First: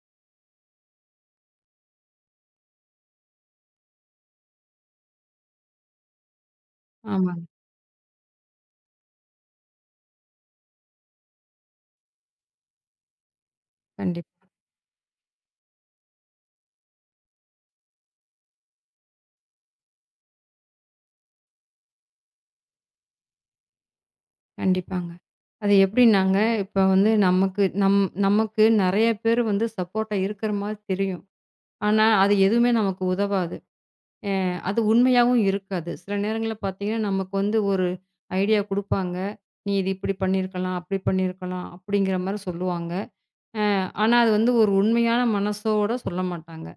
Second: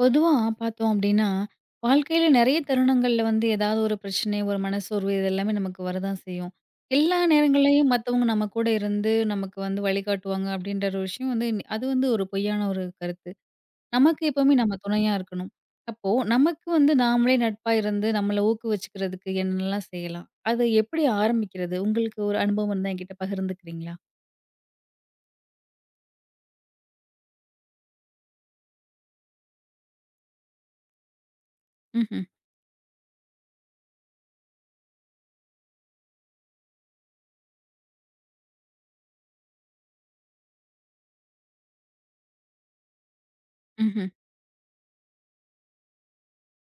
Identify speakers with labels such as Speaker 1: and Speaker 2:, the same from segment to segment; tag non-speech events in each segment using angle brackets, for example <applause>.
Speaker 1: பொதுவா பார்த்தோம் அப்டின்னா, வாழ்க்கையில நெறைய தருணங்கள்ல வந்து ஏதாவது ஒரு பிரச்சனை, ஒரு மனசோர்வு இது எல்லாமே நமக்கு வரதான் செய்யும். எல்லா
Speaker 2: ஆமாங்க.
Speaker 1: நேரங்கள்லயும் மத்தவங்க நம்ம கூட இருந்து நமக்கு வந்து வழிகாட்டுவாங்க அப்டின்ற ஒரு விஷயம் வந்து அது வந்து ஒரு பொய்யான ஒரு கருத்து. நமக்கு
Speaker 2: கண்டிப்பா,
Speaker 1: எப்பவுமே நம்ம துணையா இருக்கணும். அப்போ நமக்கு வந்து நாமளே நட்பா இருந்து நம்மள ஊக்குவிச்சுக்கிறதுக்கு என்னெல்லாம் செய்யலாம்? அது எப்படி ஆரம்பிக்கிறது? உங்களுக்கு ஒரு அனுபவம் இருந்தா என்கிட்ட பகிர்ந்துக்கிறீங்களா?
Speaker 2: கண்டிப்பாங்க. அது எப்படின்னாங்க, இப்ப வந்து நமக்கு நமக்கு நெறைய பேர் வந்து சப்போர்ட்டா இருக்கிற மாரி தெரியும். ஆனா,
Speaker 1: ம்ஹ்ம்,
Speaker 2: அது எதுவுமே நமக்கு உதவாது. அ அது உண்மையாவும் இருக்காது. சில நேரங்கள்ல பார்த்தீங்கன்னா, நமக்கு வந்து ஒரு ஐடியா குடுப்பாங்க. "நீ இது இப்படி பண்ணியிருக்கலாம், அப்படி பண்ணியிருக்கலாம்." அப்படிங்கிற மாரி சொல்லுவாங்க.
Speaker 1: ம்ஹ்ம்,
Speaker 2: ஆனா, அது வந்து ஒரு உண்மையான மனசோட சொல்ல மாட்டாங்க.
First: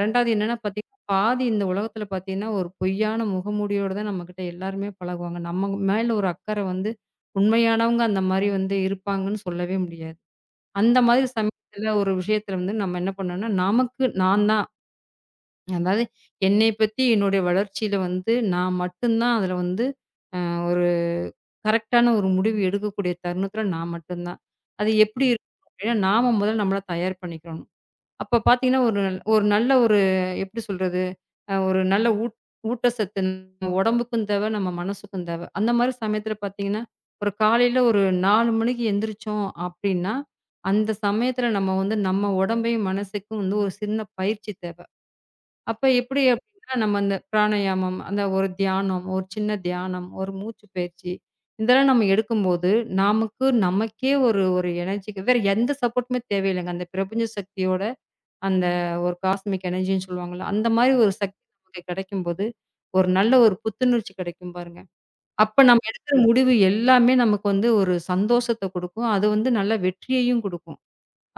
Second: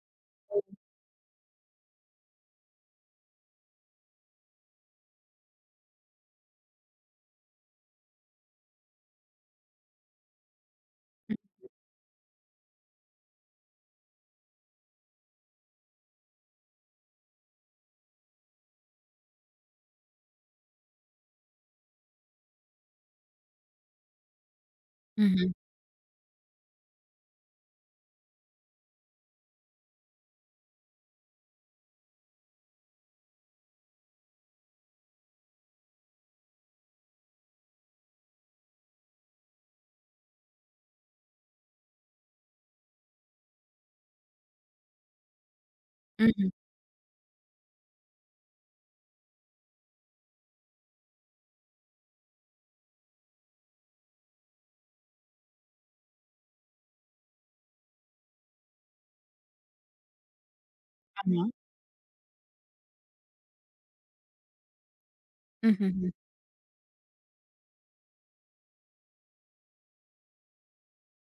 Speaker 2: 2வது என்னன்னா பார்த்தீங்கன்னா, பாதி இந்த உலகத்தில பார்த்தீங்கன்னா, ஒரு பொய்யான முகமூடியோட தான் நம்மகிட்ட எல்லாருமே பழகுவாங்க. நம்ம மேல ஒரு அக்கறை வந்து உண்மையானவங்க அந்த மாரி வந்து இருப்பாங்கன்னு சொல்லவே முடியாது. அந்த மாதிரி சமயத்தில ஒரு விஷயத்தில வந்து நம்ம என்ன பண்ணணும்னா, நமக்கு நான் தான் அதாவது என்னை பத்தி என்னுடைய வளர்ச்சியில வந்து நான் மட்டும் தான் அதில வந்து அ ஒரு கரெக்ட்டான ஒரு முடிவு எடுக்கக்கூடிய தருணத்தில நான் மட்டும் தான். அது எப்படி
Speaker 1: ம்ஹ்ம்,
Speaker 2: இருக்கும் அப்படின்னா, நாம முதல்ல நம்மள தயார் பண்ணிக்கணும். அப்ப பார்த்தீங்கன்னா, ஒரு நல்ல ஒரு எப்படி சொல்றது? ஒரு நல்ல ஊட்டச்சத்து நம்ம உடம்புக்கும் தேவை, நம்ம மனசுக்கும் தேவை. அந்த மாரி சமயத்துல பார்த்தீங்கன்னா, ஒரு காலையில ஒரு 4 மணிக்கு எந்திரிச்சோம் அப்டின்னா, அந்த சமயத்துல நம்ம வந்து நம்ம உடம்பையும், மனசுக்கும் வந்து ஒரு சின்ன பயிற்சி தேவை. அப்ப எப்படி
Speaker 1: ம்ஹ்ம்.
Speaker 2: அப்டின்னா, நம்ம அந்த பிராணாயாமம், அந்த ஒரு தியானம், ஒரு சின்ன தியானம், ஒரு மூச்சு பயிற்சி, இதெல்லாம் நம்ம எடுக்கும்போது, நமக்கு நமக்கே ஒரு ஒரு எனர்ஜிக்கு வேற எந்த சப்போர்ட்டுமே தேவையில்லைங்க. அந்த பிரபஞ்ச சக்தியோட அந்த ஒரு காஸ்மிக் எனர்ஜின்னு சொல்லுவாங்கல்ல, அந்த மாரி ஒரு சக்தி
Speaker 1: ஆமா.
Speaker 2: நமக்கு கிடைக்கும்போது, ஒரு நல்ல ஒரு புத்துணர்ச்சி கிடைக்கும் பாருங்க. அப்ப நம்ம
Speaker 1: ம்ஹ்ம், ம்.
Speaker 2: எடுக்கிற முடிவு எல்லாமே நமக்கு வந்து ஒரு சந்தோஷத்த குடுக்கும். அது வந்து நல்ல வெற்றியையும் குடுக்கும்.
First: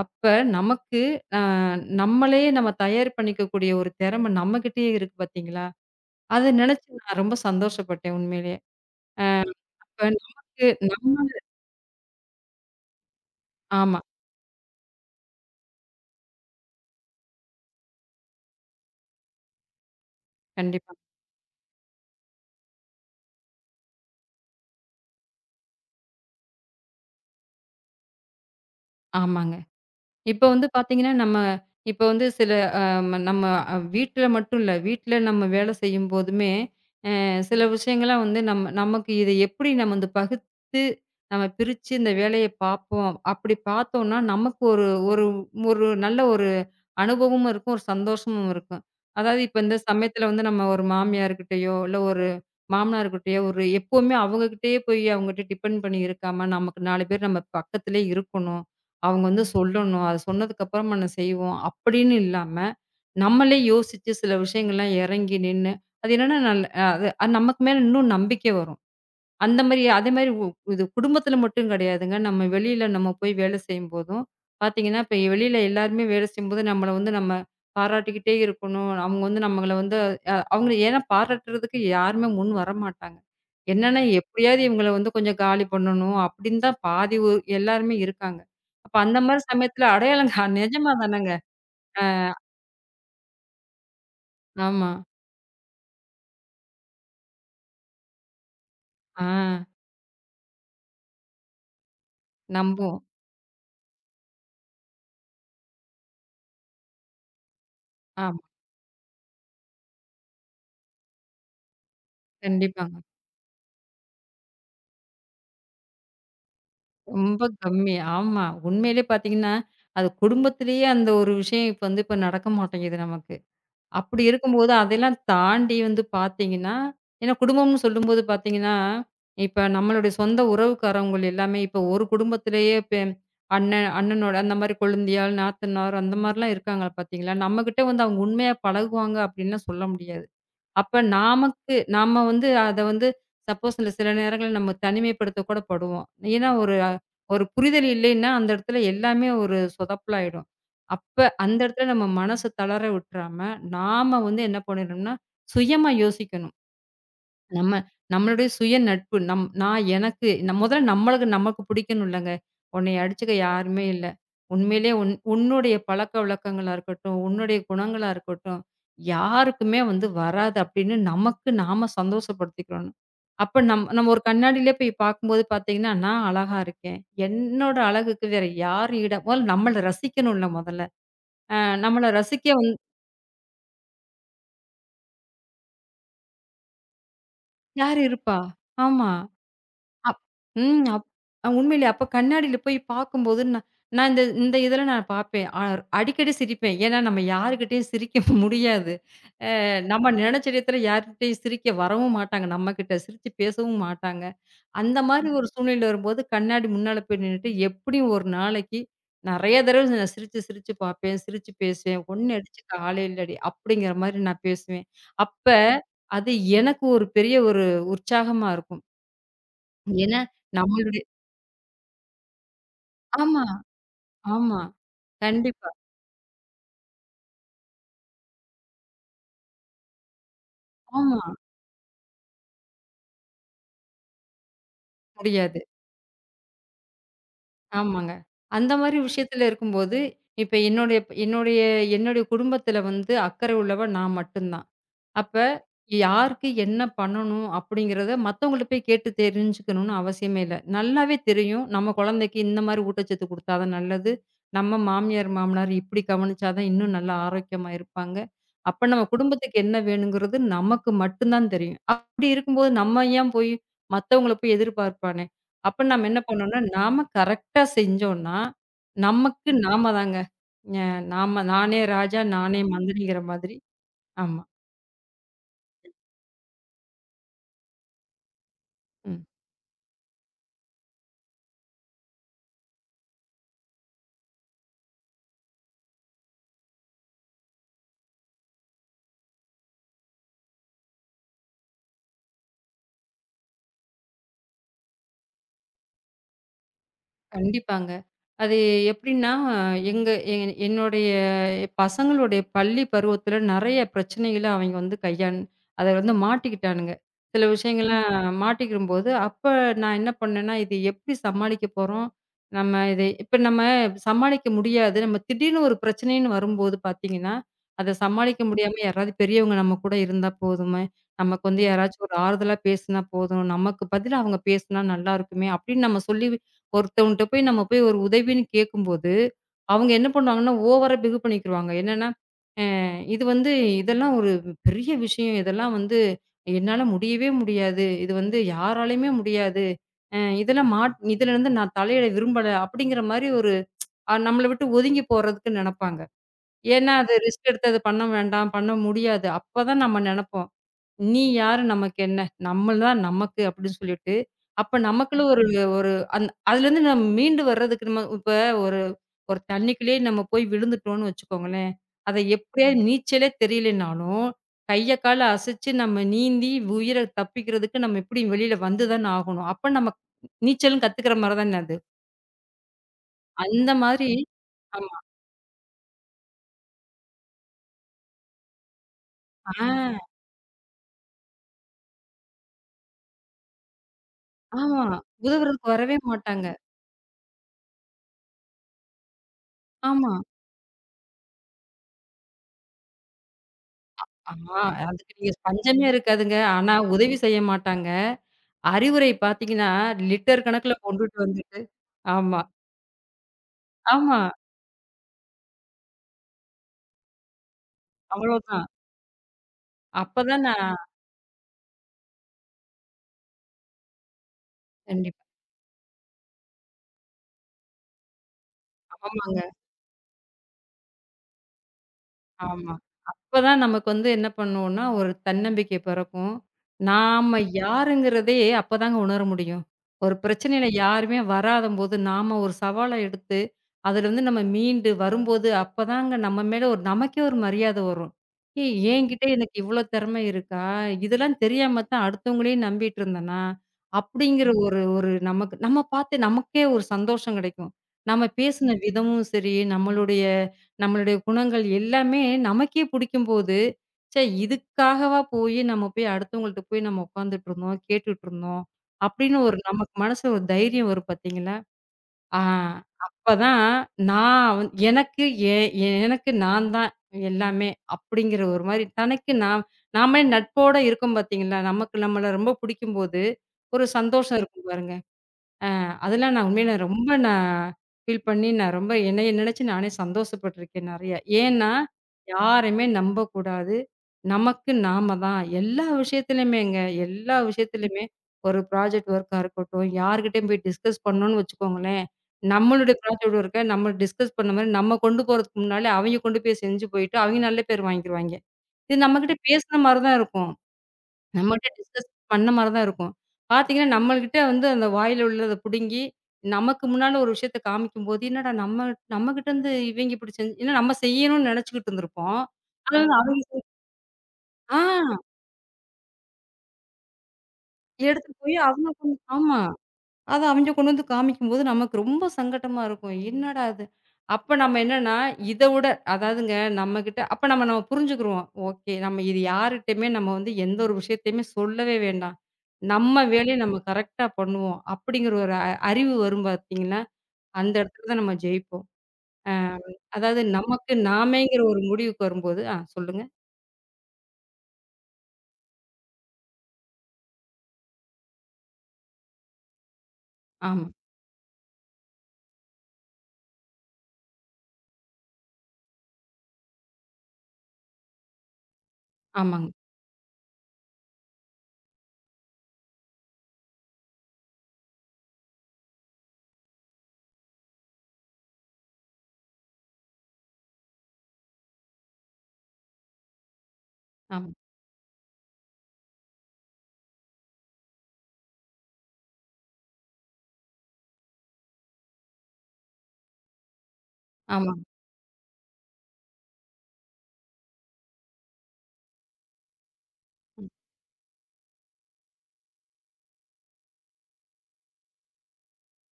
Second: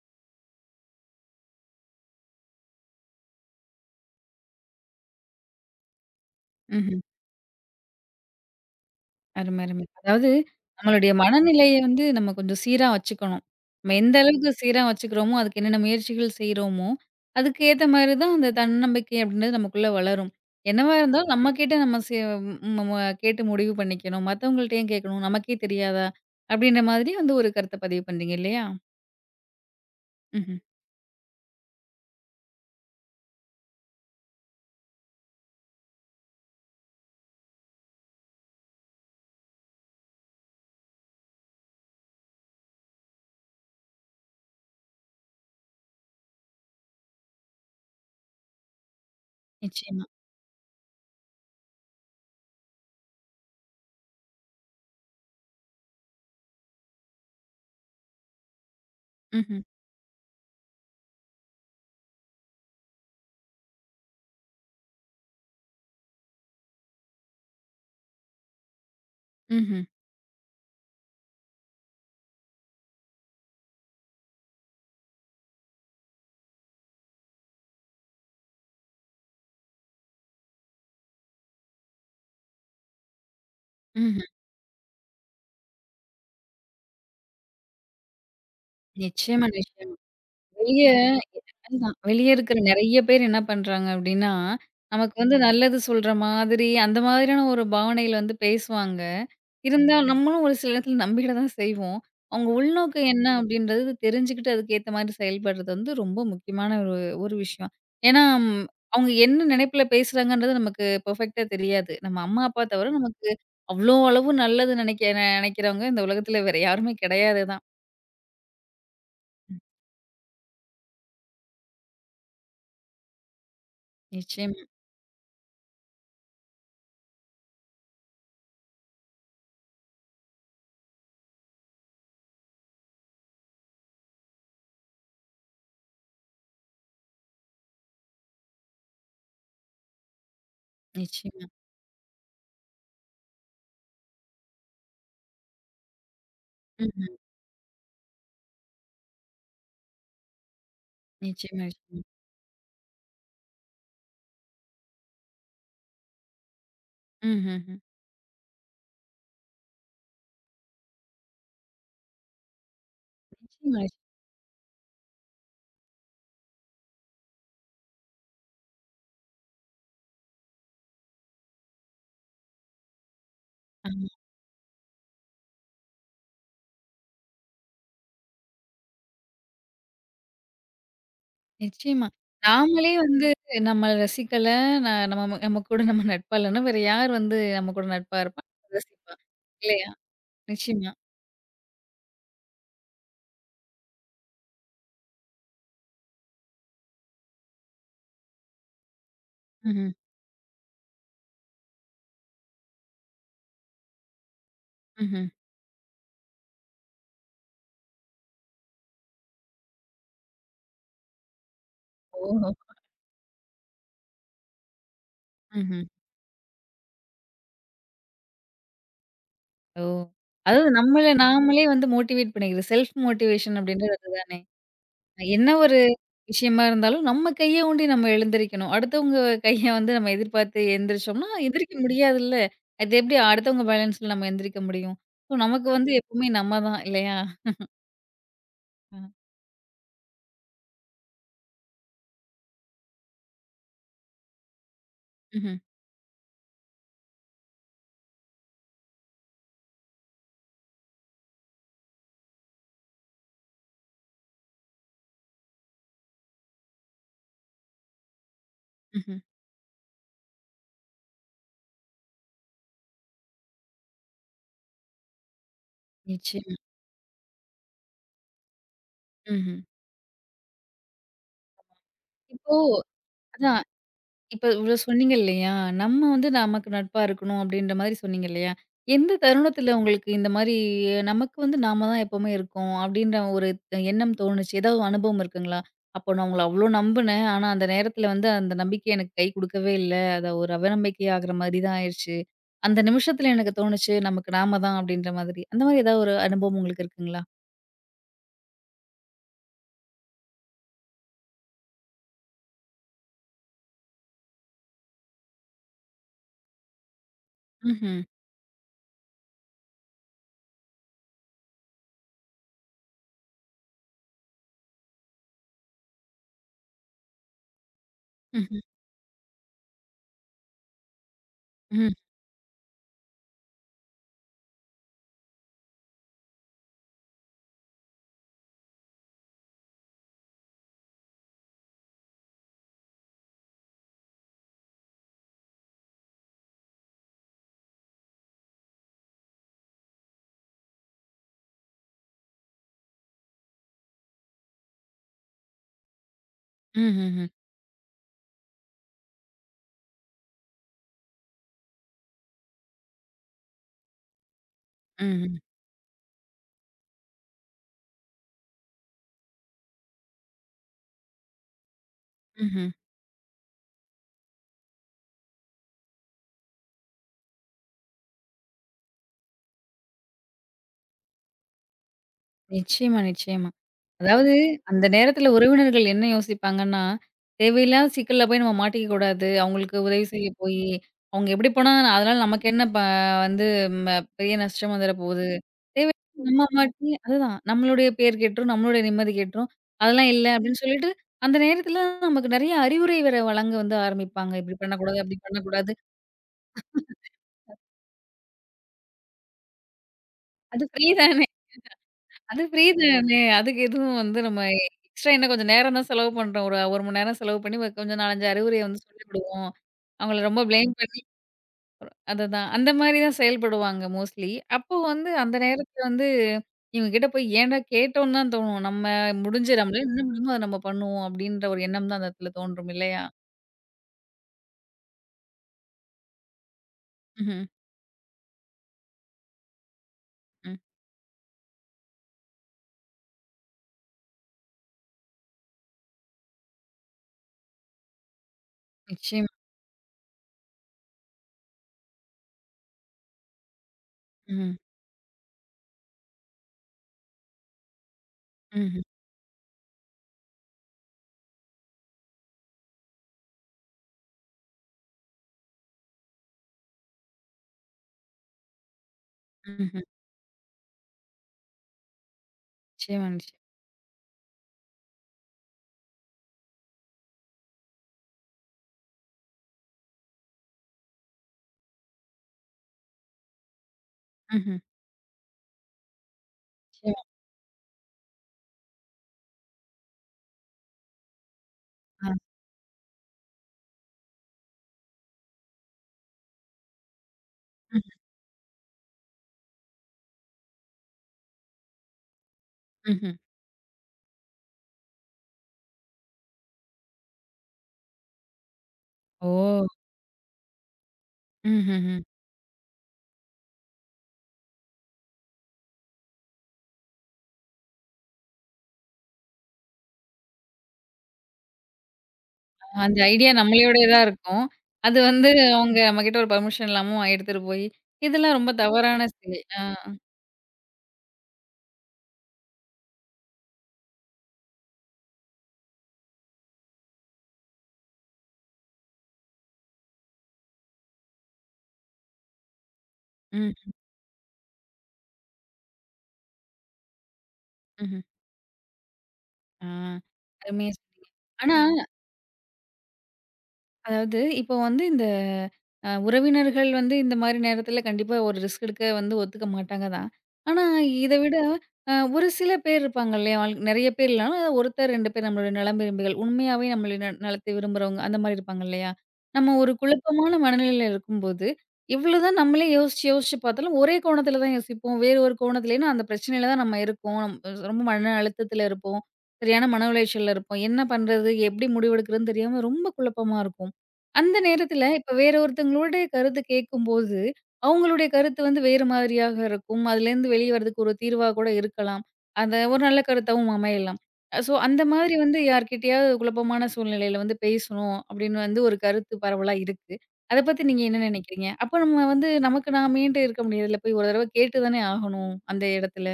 Speaker 2: அப்ப நமக்கு நம்மளே நம்ம தயார் பண்ணிக்கக்கூடிய ஒரு திறமை நம்மகிட்டயே இருக்கு பார்த்தீங்களா? அத நினைச்சு
Speaker 1: ம்ஹ்ம்.
Speaker 2: நான் ரொம்ப சந்தோஷப்பட்டேன் உண்மையிலேயே.
Speaker 1: அருமை, அருமை.
Speaker 2: இப்ப
Speaker 1: அதாவது
Speaker 2: நமக்கு
Speaker 1: நம்மளுடைய
Speaker 2: நம்ம.
Speaker 1: மனநிலைய வந்து நம்ம கொஞ்சம் சீரா வச்சுக்கணும். நம்ம
Speaker 2: ஆமா.
Speaker 1: எந்த அளவுக்கு சீரா வச்சுக்கிறோமோ, அதுக்கு என்னென்ன முயற்சிகள் செய்றோமோ, அதுக்கு ஏத்த மாரி தான் அந்த தன்னம்பிக்கை அப்படின்றது நமக்குள்ள வளரும். என்னவா
Speaker 2: கண்டிப்பா.
Speaker 1: இருந்தாலும் நம்ம கேட்டு நம்ம செ ம் நம்ம கேட்டு முடிவு பண்ணிக்கணும். மத்தவங்கள்ட்ட ஏன் கேட்கணும்? நமக்கே தெரியாதா? அப்படின்ற மாதிரி வந்து ஒரு கருத்த பதிவு பண்றீங்க இல்லையா?
Speaker 2: ஆமாங்க. இப்ப
Speaker 1: ம்ஹ்ம்.
Speaker 2: வந்து பார்த்தீங்கன்னா, நம்ம இப்ப வந்து சில அ நம்ம வீட்ல மட்டும் இல்ல. வீட்ல நம்ம வேலை செய்யும்போதுமே சில விஷயங்கள்லாம் வந்து நம்ம நமக்கு இதை எப்படி நம்ம வந்து பகுத்து நம்ம பிரிச்சு இந்த வேலையை பார்ப்போம் அப்படி பார்த்தோம்னா நமக்கு ஒரு ஒரு ஒரு நல்ல ஒரு அனுபவமும் இருக்கும். ஒரு சந்தோஷமும் இருக்கும். அதாவது இப்ப இந்த
Speaker 1: நிச்சயமா.
Speaker 2: சமயத்துல வந்து நம்ம ஒரு மாமியார்கிட்டயோ, இல்ல ஒரு மாமனார்கிட்டயோ ஒரு எப்பவுமே அவங்ககிட்டயே போய் அவங்ககிட்ட டிபெண்ட் பண்ணி இருக்காம, நமக்கு 4 பேர் நம்ம பக்கத்திலே இருக்கணும். அவங்க வந்து
Speaker 1: ம்ஹ்ம்.
Speaker 2: சொல்லணும். அத சொன்னதுக்கு அப்புறமா நம்ம செய்வோம். அப்படின்னு இல்லாம, நம்மளே யோசிச்சு சில விஷயங்கள்லாம் இறங்கி நின்னு, அது என்னன்னா நல் அது அது நமக்கு மேல இன்னும் நம்பிக்கை வரும். அந்த
Speaker 1: ம்ஹ்ம்.
Speaker 2: மாரி அதே மாரி இது குடும்பத்தில மட்டும் கிடையாதுங்க. நம்ம வெளியில நம்ம போய் வேலை செய்யும்போதும் பார்த்தீங்கன்னா, இப்ப வெளியில எல்லாருமே வேலை செய்யும்போது நம்மள வந்து நம்ம பாராட்டிக்கிட்டே இருக்கணும். அவங்க வந்து நம்மள வந்து அவங்க ஏன்னா பாராட்டுறதுக்கு யாருமே முன் வரமாட்டாங்க. என்னன்னா,
Speaker 1: ம்ஹ்ம்.
Speaker 2: எப்படியாவது இவங்கள வந்து கொஞ்சம் காலி பண்ணணும் அப்படின்னு தான் பாதி எல்லாருமே இருக்காங்க. அப்ப அந்த மாரி
Speaker 1: நிச்சயமா,
Speaker 2: சமயத்தில
Speaker 1: நிச்சயமா.
Speaker 2: அடையாளங்க
Speaker 1: வெளிய
Speaker 2: நிஜமா தானங்க.
Speaker 1: அதுதான். வெளிய இருக்கிற நெறைய பேர் என்ன பண்றாங்க அப்டின்னா,
Speaker 2: ஆமா.
Speaker 1: நமக்கு வந்து நல்லது சொல்ற மாதிரி, அந்த மாதிரியான ஒரு பாவனையில வந்து பேசுவாங்க.
Speaker 2: ஆ
Speaker 1: இருந்தாலும் நம்மளும் ஒரு சில இடத்துல நம்பிட தான் செய்வோம். அவங்க
Speaker 2: நம்புவோம்.
Speaker 1: உள்நோக்கம் என்ன அப்டின்றது தெரிஞ்சுக்கிட்டு அதுக்கேத்த மாரி செயல்படுறது வந்து ரொம்ப முக்கியமான ஒரு ஒரு விஷயம். ஏன்னா,
Speaker 2: ஆமா.
Speaker 1: அவங்க என்ன நினைப்புல பேசுறாங்கன்றது நமக்கு பெர்ஃபெக்ட்டா தெரியாது. நம்ம அம்மா, அப்பா தவிர
Speaker 2: கண்டிப்பாங்க.
Speaker 1: நமக்கு அவ்ளோ அளவு நல்லது நினைக்க நெனைக்கிறவங்க இந்த உலகத்துல வேற யாருமே கிடையாது
Speaker 2: ரொம்ப
Speaker 1: தான்.
Speaker 2: கம்மி. ஆமா. உண்மையிலே பார்த்தீங்கன்னா, அது குடும்பத்திலேயே அந்த ஒரு விஷயம் இப்ப வந்து இப்ப நடக்க மாட்டேங்குது நமக்கு. அப்படி
Speaker 1: நிச்சயமா,
Speaker 2: இருக்கும்போது, அதெல்லாம் தாண்டி வந்து பார்த்தீங்கன்னா, ஏன்னா குடும்பம்னு சொல்லும்போது பார்த்தீங்கன்னா, இப்ப நம்மளுடைய சொந்த உறவுக்காரவங்கள் எல்லாமே இப்ப ஒரு குடும்பத்திலேயே அண்ணன் அண்ணனோட அந்த மாரி கொழுந்தியாள், நாத்தனார் அந்த மாரிலாம் இருக்காங்க பார்த்தீங்களா? நம்மகிட்ட வந்து அவங்க உண்மையா பழகுவாங்க அப்படின்லாம் சொல்ல முடியாது. அப்ப
Speaker 1: நிச்சயமா.
Speaker 2: நமக்கு நாம வந்து அத வந்து சப்போஸ் இந்த சில நேரங்கள்ல நம்ம தனிமைப்படுத்த கூட படுவோம். ஏன்னா, ஒரு
Speaker 1: ம்.
Speaker 2: ஒரு புரிதல் இல்லைன்னா, அந்த இடத்துல எல்லாமே ஒரு சொதப்பலாயிடும். அப்ப அந்த
Speaker 1: நிச்சயமா,
Speaker 2: இடத்துல
Speaker 1: நிச்சயமா.
Speaker 2: நம்ம மனசு தளர விட்டுறாம, நாம வந்து என்ன பண்ணிடணும்னா, சுயமா யோசிக்கணும். நம்ம
Speaker 1: ம்ஹ்ஹ்ம்.
Speaker 2: நம்மளுடைய சுய நட்பு. நம் நான் எனக்கு நம் முதல்ல நம்மளுக்கு நமக்கு பிடிக்கணும்லங்க. உன்னைய அடிச்சுக்க
Speaker 1: நிச்சயமா,
Speaker 2: யாருமே இல்ல.
Speaker 1: நிச்சயமா.
Speaker 2: உண்மையிலேயே உன் உன்னுடைய பழக்கவழக்கங்களா இருக்கட்டும், உன்னுடைய குணங்களா இருக்கட்டும், யாருக்குமே வந்து வராது அப்படின்னு நமக்கு நாம சந்தோஷப்படுத்திக்கிறணும். அப்ப நம்
Speaker 1: ஆமா.
Speaker 2: நம்ம ஒரு கண்ணாடியிலே போய் பார்க்கும்போது பார்த்தீங்கன்னா, நான் அழகா இருக்கேன். என்னோட அழகுக்கு வேற யார் ஈடா முதல்ல நம்மள ரசிக்கணும்ல முதல்ல. அ
Speaker 1: நிச்சயமா.
Speaker 2: நம்மள ரசிக்க வந்து
Speaker 1: நாமளே வந்து நம்ம ரசிக்கல, ந நம்ம நம்ம கூட நம்ம நட்பா இல்லன்னா, வேற யார் வந்து நம்ம கூட
Speaker 2: யார்
Speaker 1: நட்பா
Speaker 2: இருப்பா?
Speaker 1: இருப்பா?
Speaker 2: ஆமா.
Speaker 1: ரசிப்பா. இல்லையா?
Speaker 2: அப் ம்.
Speaker 1: நிச்சயமா.
Speaker 2: அப் அ உண்மையிலே அப்ப கண்ணாடியில போய் பார்க்கும்போது, நான் நான் இந்த இந்த இதில நான் பார்ப்பேன். அடிக்கடி சிரிப்பேன். ஏன்னா, நம்ம யாருகிட்டயும் சிரிக்க <laughs> முடியாது.
Speaker 1: ம்ஹ்ம்.
Speaker 2: நம்ம நெனச்ச இடத்துல யார்கிட்டயும் சிரிக்க வரவும் மாட்டாங்க. நம்மகிட்ட சிரிச்சு பேசவும் மாட்டாங்க. அந்த
Speaker 1: ம்ஹ்ம்.
Speaker 2: மாரி ம். ஒரு சூழ்நிலை வரும்போது, கண்ணாடி முன்னால போய் நின்னுட்டு, எப்படியும் ஒரு நாளைக்கு நெறைய தடவ நான் சிரிச்சு, சிரிச்சு பார்ப்பேன். சிரிச்சு பேசுவேன். "ஒண்ணு
Speaker 1: ஓஹோ!
Speaker 2: அடிச்சுக்க ஆளே இல்லடி" அப்படிங்கிற மாரி நான் பேசுவேன். அப்ப
Speaker 1: ம்ஹ்ம்.
Speaker 2: அது எனக்கு ஒரு பெரிய ஒரு உற்சாகமா இருக்கும்.
Speaker 1: ஓ!
Speaker 2: ஏன்னா,
Speaker 1: அதாவது
Speaker 2: நம்மளுடைய.
Speaker 1: நம்மள நாமளே வந்து மோட்டிவேட் பண்ணிக்கிறது. செல்ஃப்
Speaker 2: ஆமா.
Speaker 1: மோட்டிவேஷன் அப்படின்றது அதுதானே!
Speaker 2: ஆமா.
Speaker 1: என்ன
Speaker 2: கண்டிப்பா.
Speaker 1: ஒரு விஷயமா இருந்தாலும், நம்ம கைய ஊண்டி நம்ம எழுந்திரிக்கணும். அடுத்தவங்க கைய வந்து நம்ம எதிர்பார்த்து
Speaker 2: ஆமா.
Speaker 1: எந்திரிச்சோம்னா, எந்திரிக்க முடியாதுல்ல. அது எப்படி அடுத்தவங்க பேலன்ஸ்ல நம்ம எந்திரிக்க முடியும்? ஸோ,
Speaker 2: முடியாது.
Speaker 1: நமக்கு வந்து எப்பவுமே நம்ம தான் இல்லையா?
Speaker 2: ஆமாங்க. அந்த
Speaker 1: அ.
Speaker 2: மாரி விஷயத்துல இருக்கும்போது, இப்ப என்னுடைய என்னுடைய என்னுடைய குடும்பத்துல வந்து அக்கறை உள்ளவ நான் மட்டும் தான். அப்ப
Speaker 1: ம்ஹ்ம்,
Speaker 2: யாருக்கு என்ன பண்ணணும் அப்படிங்கிறத மத்தவங்கள்ட்ட போய் கேட்டு தெரிஞ்சுக்கணும்னு அவசியமே இல்ல. நல்லாவே தெரியும். நம்ம குழந்தைக்கு இந்த மாரி ஊட்டச்சத்து குடுத்தா தான் நல்லது. நம்ம மாமியார், மாமனார் இப்படி கவனிச்சா தான் இன்னும் நல்லா ஆரோக்கியமா இருப்பாங்க. அப்ப நம்ம
Speaker 1: ம்ஹ்ம்.
Speaker 2: குடும்பத்துக்கு என்ன வேணுங்கிறது நமக்கு மட்டும் தான் தெரியும். அப்படி இருக்கும்போது நம்ம ஏன் போய் மத்தவங்கள போய் எதிர்பார்ப்பானே? அப்ப நம்ம என்ன
Speaker 1: நிச்சயமா.
Speaker 2: பண்ணணும்னா, நாம கரெக்ட்டா செஞ்சோம்னா, நமக்கு
Speaker 1: ம்ஹ்ம்.
Speaker 2: நாம தாங்க. அ நாம நானே ராஜா,
Speaker 1: இப்போ
Speaker 2: நானே மந்திரிங்கிற மாதிரி.
Speaker 1: அதான்
Speaker 2: ஆமா.
Speaker 1: இப்ப இவ்ளோ சொன்னீங்க இல்லையா? நம்ம வந்து நமக்கு நட்பா இருக்கணும் அப்டின்ற மாரி சொன்னீங்க இல்லையா? எந்த தருணத்துல உங்களுக்கு இந்த மாரி நமக்கு வந்து நாம தான் எப்பவுமே இருக்கோம் அப்டின்ற ஒரு எண்ணம் தோணுச்சு? ஏதாவது அனுபவம் இருக்குங்களா? அப்போ நான் உங்கள அவ்ளோ நம்புனேன். ஆனா அந்த நேரத்துல வந்து அந்த நம்பிக்கை எனக்கு கை குடுக்கவே இல்ல. அது ஒரு அவநம்பிக்கை ஆகுற மாரி தான் ஆயிருச்சு. அந்த நிமிஷத்துல எனக்கு தோணுச்சு நமக்கு நாம தான் அப்டின்ற மாதிரி. அந்த மாரி ஏதாவது ஒரு அனுபவம் உங்களுக்கு இருக்குங்களா?
Speaker 2: கண்டிப்பாங்க. அது எப்படின்னா, எங்க என் என்னுடைய பசங்களுடைய பள்ளி பருவத்தில நெறைய பிரச்சனைகள அவைங்க வந்து அத வந்து மாட்டிக்கிட்டானுங்க. சில
Speaker 1: ம்ஹ்ம்.
Speaker 2: விஷயங்கள்லாம் ம். மாட்டிக்கிரும்போது, அப்ப நான் என்ன பண்ணேன்னா, இது எப்படி சமாளிக்க போறோம்? நம்ம இதை இப்ப நம்ம சமாளிக்க முடியாது. நம்ம திடீர்னு ஒரு பிரச்சனைன்னு வரும்போது பார்த்தீங்கன்னா, அத சமாளிக்க
Speaker 1: ம்ஹ்ம்.
Speaker 2: முடியாம யாராவது பெரியவங்க நம்ம கூட இருந்தா போதுமே! நமக்கு வந்து
Speaker 1: ம்.
Speaker 2: யாராச்சும் ஒரு ஆறுதலா பேசினா போதும். நமக்கு பதிலா அவங்க பேசினா நல்லாருக்குமே! அப்படின்னு நம்ம சொல்லி ஒருத்தவன்ட்ட போய் நம்ம போய் ஒரு உதவின்னு கேட்கும்போது, அவங்க என்ன பண்ணுவாங்கன்னா, ஓவரா பிகு பண்ணிக்கிருவாங்க. என்னன்னா, இது வந்து இதெல்லாம் ஒரு பெரிய விஷயம். இதெல்லாம் வந்து என்னால முடியவே முடியாது. இது வந்து யாராலயுமே முடியாது. இதெல்லாம் இதுலருந்து நான் தலையிட விரும்பல. அப்படிங்கிற மாரி ஒரு நம்மள விட்டு ஒதுங்கி போறதுக்கு நெனப்பாங்க. ஏன்னா, அது
Speaker 1: ம்ஹ்ஹ்ம்.
Speaker 2: ரிஸ்க் எடுத்து அது பண்ண வேண்டாம், பண்ண முடியாது. அப்பதான் நம்ம நெனப்போம். "நீ யாரு? நமக்கு என்ன? நம்மள் தான் நமக்கு" அப்படின்னு சொல்லிட்டு, அப்ப நமக்குள்ள
Speaker 1: ம்ஹ்ம்.
Speaker 2: ஒரு ஒரு அந் அதுலேருந்து நம்ம மீண்டு வர்றதுக்கு நம்ம இப்ப ஒரு ஒரு தண்ணிக்குள்ளேயே நம்ம போய் விழுந்துட்டோம்னு வச்சுக்கோங்களேன், அத ம்.
Speaker 1: ம்ஹ்ம்.
Speaker 2: எப்படியாவது நீச்சலே தெரியலைனாலும், கைய கால அசைச்சு நம்ம நீந்தி உயிர தப்பிக்கிறதுக்கு நம்ம எப்படியும் வெளியில வந்து தான ஆகணும். அப்ப நம்ம நீச்சலும் கத்துக்கிற மாரி தான அது.
Speaker 1: நிச்சயமா, நிச்சயமா.
Speaker 2: அந்த மாதிரி
Speaker 1: அதாவது அந்த
Speaker 2: ஆமா.
Speaker 1: நேரத்துல உறவினர்கள் என்ன யோசிப்பாங்கன்னா, தேவையில்லாத சிக்கல்ல போய் நம்ம மாட்டிக்க கூடாது. அவங்களுக்கு உதவி
Speaker 2: ஆ,
Speaker 1: செய்ய போயி, அவங்க எப்படி போனா அதனால நமக்கு என்ன ப வந்து ம பெரிய நஷ்டம்
Speaker 2: ஆமா.
Speaker 1: வந்துற போகுது.
Speaker 2: உதவுறதுக்கு
Speaker 1: தேவை
Speaker 2: வரவே
Speaker 1: நம்ம
Speaker 2: மாட்டாங்க.
Speaker 1: மாட்டி அதுதான் நம்மளுடைய பேர் கெட்டுரும், நம்மளுடைய நிம்மதி கெட்டுரும். அதெல்லாம்
Speaker 2: ஆமா.
Speaker 1: இல்ல அப்படின்னு சொல்லிட்டு, அந்த நேரத்துல நமக்கு நெறைய அறிவுரை வேற வழங்க வந்து ஆரம்பிப்பாங்க.
Speaker 2: ஆ
Speaker 1: இப்படி பண்ணக்கூடாது,
Speaker 2: அதுக்கு
Speaker 1: அப்படி
Speaker 2: நீங்க
Speaker 1: பண்ணக்கூடாது.
Speaker 2: பஞ்சமே இருக்காதுங்க. ஆனா உதவி செய்ய மாட்டாங்க. அறிவுரை பார்த்தீங்கன்னா, லிட்டர்
Speaker 1: அது
Speaker 2: கணக்குல
Speaker 1: ஃப்ரீ
Speaker 2: கொண்டுட்டு
Speaker 1: தானே!
Speaker 2: வந்துட்டு ஆமா,
Speaker 1: அது ஃப்ரீ தானே! அதுக்கு எதுவும் வந்து
Speaker 2: ஆமா.
Speaker 1: நம்ம எக்ஸ்ட்ரா என்ன கொஞ்சம் நேரம் தான் செலவு பண்றோம். ஒரு 1 மணி நேரம் செலவு பண்ணி ஒரு கொஞ்சம் 4, 5 அறிவுரைய
Speaker 2: அவ்வளோதான்.
Speaker 1: வந்து சொல்லிவிடுவோம். அவங்கள ரொம்ப
Speaker 2: அப்பதான் நான்.
Speaker 1: பிளேம் பண்ணி அதுதான். அந்த மாரி தான் செயல்படுவாங்க மோஸ்ட்லி. அப்போ வந்து
Speaker 2: கண்டிப்பா.
Speaker 1: அந்த நேரத்துல வந்து இவங்க கிட்ட போய் ஏன்டா கேட்டோம்னு தான் தோணும். நம்ம
Speaker 2: ஆமாங்க.
Speaker 1: முடிஞ்சு நம்மளால என்ன முடியுமோ அத நம்ம பண்ணுவோம் அப்டின்ற ஒரு எண்ணம் தான் அந்த இடத்துல தோன்றும்
Speaker 2: ஆமா.
Speaker 1: இல்லையா?
Speaker 2: அப்பதான் நமக்கு வந்து என்ன பண்ணுவோம்னா, ஒரு தன்னம்பிக்கை பிறக்கும். நாம
Speaker 1: ம்ஹ்ம்.
Speaker 2: யாருங்கிறதே அப்பதாங்க உணர முடியும். ஒரு
Speaker 1: ம்.
Speaker 2: பிரச்சனையில யாருமே வராதம்போது, நாம ஒரு சவால எடுத்து, அதுலருந்து நம்ம மீண்டு வரும்போது, அப்பதாங்க நம்ம மேல ஒரு நமக்கே ஒரு மரியாதை வரும். ஏய்! என்கிட்ட
Speaker 1: நிச்சயமா.
Speaker 2: எனக்கு இவ்ளோ திறமை இருக்கா? இதெல்லாம் தெரியாம தான் அடுத்தவங்களையும் நம்பிட்டு இருந்தேனா? அப்படிங்கிற
Speaker 1: ம்.
Speaker 2: ஒரு ஒரு நமக்கு நம்ம பார்த்து நமக்கே ஒரு சந்தோஷம் கிடைக்கும். நம்ம பேசின
Speaker 1: ம்ஹ்ம்.
Speaker 2: விதமும் சரி, நம்மளுடைய நம்மளுடைய குணங்கள் எல்லாமே நமக்கே புடிக்கும்போது, ச்சே இதுக்காகவா போயி நம்ம போய் அடுத்தவங்கள்ட்ட போய் நம்ம உட்காந்துட்டு இருந்தோம், கேட்டுட்டு இருந்தோம். அப்படின்னு ஒரு
Speaker 1: ம்ஹ்ம்.
Speaker 2: நமக்கு மனசுல ஒரு தைரியம் வரும் பார்த்தீங்களா? ஆ
Speaker 1: நிச்சயமா, நிச்சயமா.
Speaker 2: அப்பதான் நான் எனக்கு எ எனக்கு நான் தான் எல்லாமே அப்படிங்கிற ஒரு மாரி தனக்கு நான் நாமே நட்போட இருக்கோம் பார்த்தீங்களா? நமக்கு நம்மள ரொம்ப புடிக்கும்போது ஒரு சந்தோஷம்
Speaker 1: ம்ஹ்ம்.
Speaker 2: இருக்கும் பாருங்க. அதெல்லாம் நான் உண்மையில
Speaker 1: நிச்சயமா.
Speaker 2: ரொம்ப நான் ஃபீல் பண்ணி, நான் ரொம்ப என்னைய நினைச்சு நானே சந்தோஷப்பட்டுருக்கேன் நெறையா. ஏன்னா,
Speaker 1: ஆ.
Speaker 2: யாரையுமே நம்பக்கூடாது. நமக்கு நாம தான். எல்லா விஷயத்துலயுமேங்க, எல்லா
Speaker 1: ம்.
Speaker 2: விஷயத்துலயுமே ஒரு ப்ராஜெக்ட் ஒர்க்கா இருக்கட்டும், யார்கிட்டயும் போய் டிஸ்கஸ் பண்ணோம்னு வச்சுக்கோங்களேன், நம்மளுடைய
Speaker 1: ம்ஹ்ம்.
Speaker 2: ப்ராஜெக்ட் ஒர்க்க நம்ம டிஸ்கஸ் பண்ண மாரி நம்ம கொண்டு போறதுக்கு முன்னால அவைங்க கொண்டு போய் செஞ்சு போயிட்டு, அவைங்க நல்ல பேர் வாங்கிருவாய்ங்க. இது
Speaker 1: ஓ!
Speaker 2: நம்மகிட்ட பேசுன மாரி தான் இருக்கும். நம்மகிட்ட
Speaker 1: ம்ஹ்ஹ்ம்.
Speaker 2: டிஸ்கஸ் பண்ண மாரி தான் இருக்கும். பார்த்தீங்கன்னா, நம்மள்கிட்ட வந்து அந்த வாயில உள்ளத புடுங்கி, நமக்கு முன்னால ஒரு விஷயத்த காமிக்கும்போது, என்னடா நம்ம நம்மகிட்ட இருந்து இவைங்க இப்டி செஞ்சு ஏன்னா நம்ம செய்யணும்னு நெனச்சுக்கிட்டு இருந்திருப்போம்.
Speaker 1: அந்த
Speaker 2: ஆனா,
Speaker 1: ஐடியா
Speaker 2: அவங்க
Speaker 1: நம்மளோடயே தான் இருக்கும்.
Speaker 2: ஆ
Speaker 1: அது வந்து அவங்க நம்மகிட்ட ஒரு பெர்மிஷன் இல்லாம எடுத்துட்டு போய், இதெல்லாம்
Speaker 2: எடுத்துட்டு
Speaker 1: ரொம்ப
Speaker 2: போய் அவங்க
Speaker 1: தவறான
Speaker 2: கொண்டு-
Speaker 1: செயல்.
Speaker 2: ஆமா.
Speaker 1: ஆ.
Speaker 2: அத அவங்க கொண்டு வந்து காமிக்கும்போது நமக்கு ரொம்ப சங்கட்டமா இருக்கும். என்னடா இது? அப்ப நம்ம என்னன்னா, இத விட அதாவதுங்க நம்மகிட்ட அப்ப நம்ம நம்ம புரிஞ்சுக்குருவோம். ஓகே. நம்ம இது யார்கிட்டயுமே நம்ம வந்து எந்த ஒரு விஷயத்தையுமே சொல்லவே வேண்டாம். நம்ம
Speaker 1: ம்.
Speaker 2: வேலைய நம்ம கரெக்ட்டா பண்ணுவோம். அப்படிங்கிற ஒரு அறிவு வரும் பார்த்தீங்களா? அந்த
Speaker 1: ம்ஹ்ம்.
Speaker 2: இடத்துல தான் நம்ம ஜெயிப்போம்.
Speaker 1: ஆ.
Speaker 2: அதாவது
Speaker 1: அருமையா
Speaker 2: நமக்கு
Speaker 1: சொன்னீங்க. ஆனா
Speaker 2: நாமேங்கிற ஒரு முடிவுக்கு வரும்போது ஆ சொல்லுங்க.
Speaker 1: அதாவது, இப்போ வந்து இந்த உறவினர்கள் வந்து இந்த மாரி நேரத்தில கண்டிப்பா ஒரு ரிஸ்க் எடுக்க வந்து ஒத்துக்க மாட்டாங்க தான். ஆனா,
Speaker 2: ஆமா.
Speaker 1: இத விட ஒரு சில பேர் இருப்பாங்க இல்லையா? ஆள் நெறைய பேர் இல்லனாலும், ஒருத்தர் 2 பேர் நம்மளுடைய நலம் விரும்பிகள். உண்மையாவே நம்மளுடைய நலத்தை விரும்புறவங்க, அந்த மாரி இருப்பாங்க இல்லையா? நம்ம
Speaker 2: ஆமாங்க.
Speaker 1: ஒரு குழப்பமான மனநிலையில இருக்கும்போது, எவ்வளோதான் நம்மளே யோசிச்சு யோசிச்சு பார்த்தாலும், ஒரே கோணத்தில தான் யோசிப்போம். வேறு ஒரு கோணத்திலேன்னா அந்த பிரச்சனையில தான் நம்ம இருக்கோம். நம்ம ரொம்ப மன அழுத்தத்தில இருப்போம். சரியான மன உளைச்சல்ல இருப்போம். என்ன பண்றது? எப்படி முடிவெடுக்கிறதுன்னு தெரியாம ரொம்ப குழப்பமா இருக்கும். அந்த
Speaker 2: ஆமா.
Speaker 1: நேரத்துல இப்ப வேற ஒருத்தவங்களுடைய கருத்து கேட்கும்போது, அவங்களுடைய கருத்து வந்து வேறு மாதிரியாக இருக்கும். அதுலேருந்து வெளிய வரதுக்கு ஒரு தீர்வா கூட இருக்கலாம். அந்த ஒரு நல்ல கருத்தாவும் அமையலாம். ஸோ
Speaker 2: ஆமா.
Speaker 1: அந்த மாதிரி வந்து யார்கிட்டயாவது குழப்பமான சூழ்நிலையில வந்து பேசணும் அப்படின்னு வந்து ஒரு கருத்து பரவலா இருக்கு. அத பத்தி நீங்க என்ன நினைக்கிறீங்க? அப்ப நம்ம வந்து நமக்கு நாமேன்ட்டு இருக்க முடியாதுல்ல. போய் ஒரு தடவ கேட்டு தானே ஆகணும் அந்த இடத்துல.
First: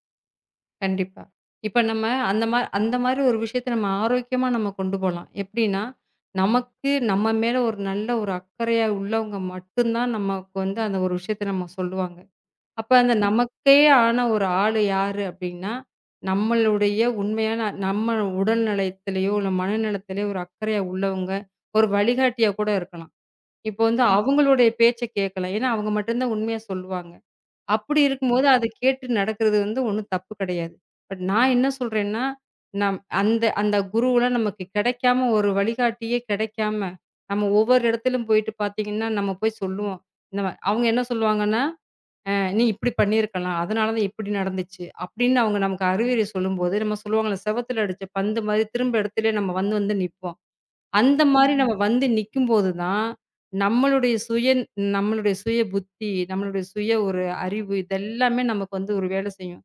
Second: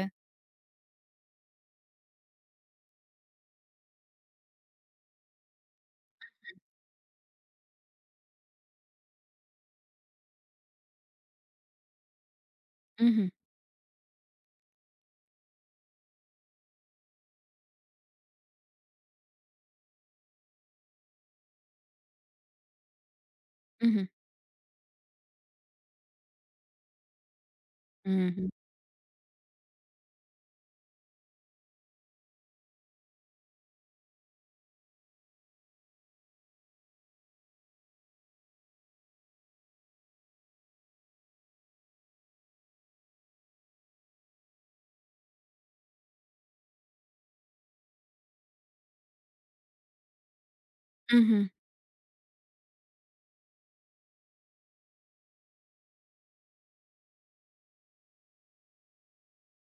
Speaker 2: கண்டிப்பா. இப்ப நம்ம அந்த மாரி ஒரு விஷயத்த நம்ம ஆரோக்கியமா நம்ம கொண்டு போலாம். எப்படின்னா, நமக்கு நம்ம மேல ஒரு நல்ல ஒரு அக்கறையா உள்ளவங்க மட்டும் தான் நமக்கு வந்து அந்த ஒரு விஷயத்த நம்ம சொல்லுவாங்க. அப்ப அந்த ம்.
Speaker 1: ம்ஹ்ம்,
Speaker 2: நமக்கே ஆன ஒரு ஆளு யாரு அப்படின்னா, நம்மளுடைய உண்மையான நம்ம உடல் நலத்திலயோ, இல்ல மனநலத்திலயோ ஒரு அக்கறையா உள்ளவங்க, ஒரு வழிகாட்டியா கூட இருக்கலாம். இப்போ வந்து
Speaker 1: ம்ஹ்ம்,
Speaker 2: ம். அவங்களுடைய பேச்ச கேட்கலாம். ஏன்னா அவங்க மட்டும் தான் உண்மைய சொல்லுவாங்க. அப்படி இருக்கும்போது
Speaker 1: ம்ஹ்ம்,
Speaker 2: அத கேட்டு நடக்கிறது வந்து ஒண்ணும் தப்பு கிடையாது. பட் நான் என்ன சொல்றேன்னா, நம் அந்த அந்த குருவலாம் நமக்கு கிடைக்காம ஒரு வழிகாட்டியே கிடைக்காம, நம்ம ஒவ்வொரு இடத்திலும் போயிட்டு பார்த்தீங்கன்னா, நம்ம போய் சொல்லுவோம். இந்த மா அவங்க என்ன சொல்லுவாங்கன்னா, நீ இப்படி பண்ணியிருக்கலாம். அதனால தான் இப்படி நடந்துச்சு." அப்படின்னு அவங்க நமக்கு அறிவுரை சொல்லும்போது, நம்ம சொல்லுவாங்கல்ல, "செவுத்துல அடிச்ச பந்து மாரி திரும்ப இடத்துலயே நம்ம வந்து வந்து நிப்போம்." அந்த
Speaker 1: ம்ஹ்ம்,
Speaker 2: மாரி ம். நம்ம வந்து நிக்கும்போது தான், நம்மளுடைய சுய நம்மளுடைய சுய புத்தி, நம்மளுடைய சுய ஒரு அறிவு இதெல்லாமே நமக்கு வந்து ஒரு வேலை செய்யும்.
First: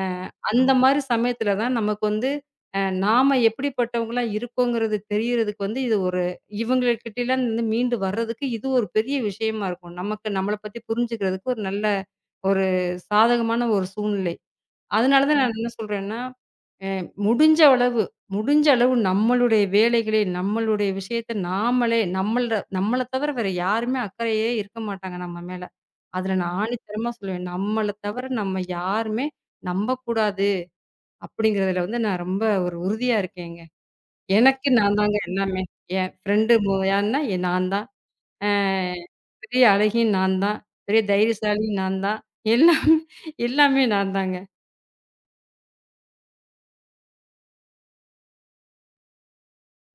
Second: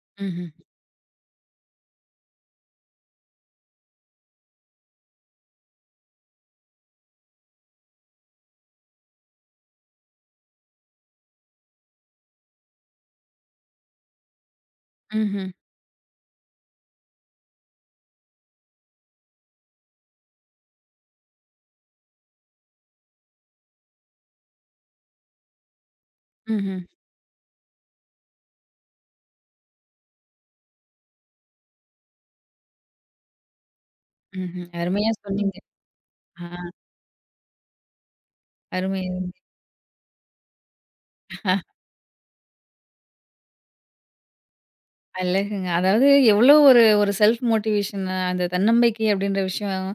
Speaker 2: அ
Speaker 1: ம்ஹ்ம்,
Speaker 2: அந்த ஆமா. மாரி சமயத்துல தான் நமக்கு வந்து நாம எப்படிப்பட்டவங்களா இருக்கோங்கிறது தெரியறதுக்கு வந்து இது ஒரு இவங்ககிட்டலாம் வந்து மீண்டு வர்றதுக்கு இது ஒரு பெரிய விஷயமா இருக்கும். நமக்கு நம்மள பத்தி புரிஞ்சுக்கிறதுக்கு ஒரு நல்ல ஒரு சாதகமான ஒரு சூழ்நிலை. அதனால தான் ம்.
Speaker 1: ம்ஹ்ம்,
Speaker 2: நான் என்ன சொல்றேன்னா அ முடிஞ்ச அளவு முடிஞ்ச அளவு நம்மளுடைய வேலைகளை, நம்மளுடைய விஷயத்த நாமளே நம்மள்ட நம்மள நம்மளை தவிர வேற யாருமே அக்கறையே இருக்க மாட்டாங்க நம்ம மேல. அதுல நான்
Speaker 1: ம்ஹ்ம்,
Speaker 2: ஆணித்தரமா சொல்லுவேன். நம்மள தவிர நம்ம யாருமே நம்பக்கூடாது அப்படிங்கிறதுல வந்து நான் ரொம்ப ஒரு உறுதியா இருக்கேங்க.
Speaker 1: ம்ஹ்ம்.
Speaker 2: எனக்கு நான்
Speaker 1: அருமையா
Speaker 2: தாங்க
Speaker 1: சொன்னீங்க.
Speaker 2: எல்லாமே. என்
Speaker 1: ஆ
Speaker 2: ஃப்ரெண்டு யாருன்னா என் நான் தான். அ
Speaker 1: அருமை.
Speaker 2: பெரிய அழகி நான் தான். பெரிய தைரியசாலி நான் தான். எல்லாமே எல்லாமே நான் தாங்க.
Speaker 1: அழகுங்க. அதாவது எவ்ளோ ஒரு ஒரு செல்ஃப் மோட்டிவேஷன் அந்த தன்னம்பிக்கை அப்டின்ற விஷயம்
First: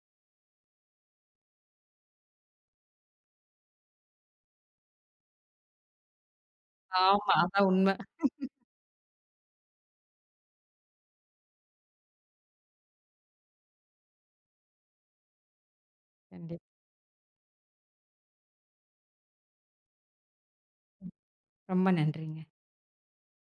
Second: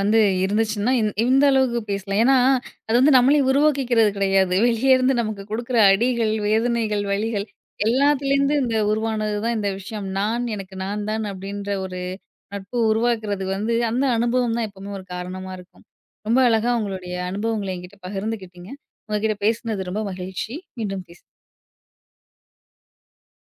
Speaker 1: வந்து இருந்துச்சுன்னா, இந்த அளவுக்கு பேசலாம். ஏன்னா, அது வந்து நம்மளே உருவாக்கிக்கிறது கிடையாது. வெளிய இருந்து நமக்கு குடுக்குற அடிகள், வேதனைகள்,
Speaker 2: ஆமா.
Speaker 1: வலிகள்
Speaker 2: அதான் உண்மை.
Speaker 1: எல்லாத்துலேருந்து இந்த உருவானது தான் இந்த விஷயம். நான் எனக்கு நான் தான் அப்டின்ற ஒரு நட்பு உருவாக்குறது வந்து அந்த அனுபவம் தான் எப்பவுமே ஒரு காரணமா இருக்கும். ரொம்ப
Speaker 2: கண்டிப்பா.
Speaker 1: அழகா உங்களுடைய அனுபவங்கள என்கிட்ட பகிர்ந்துக்கிட்டீங்க. உங்ககிட்ட பேசினது ரொம்ப மகிழ்ச்சி. மீண்டும் பேசலாம்.
Speaker 2: ரொம்ப நன்றிங்க.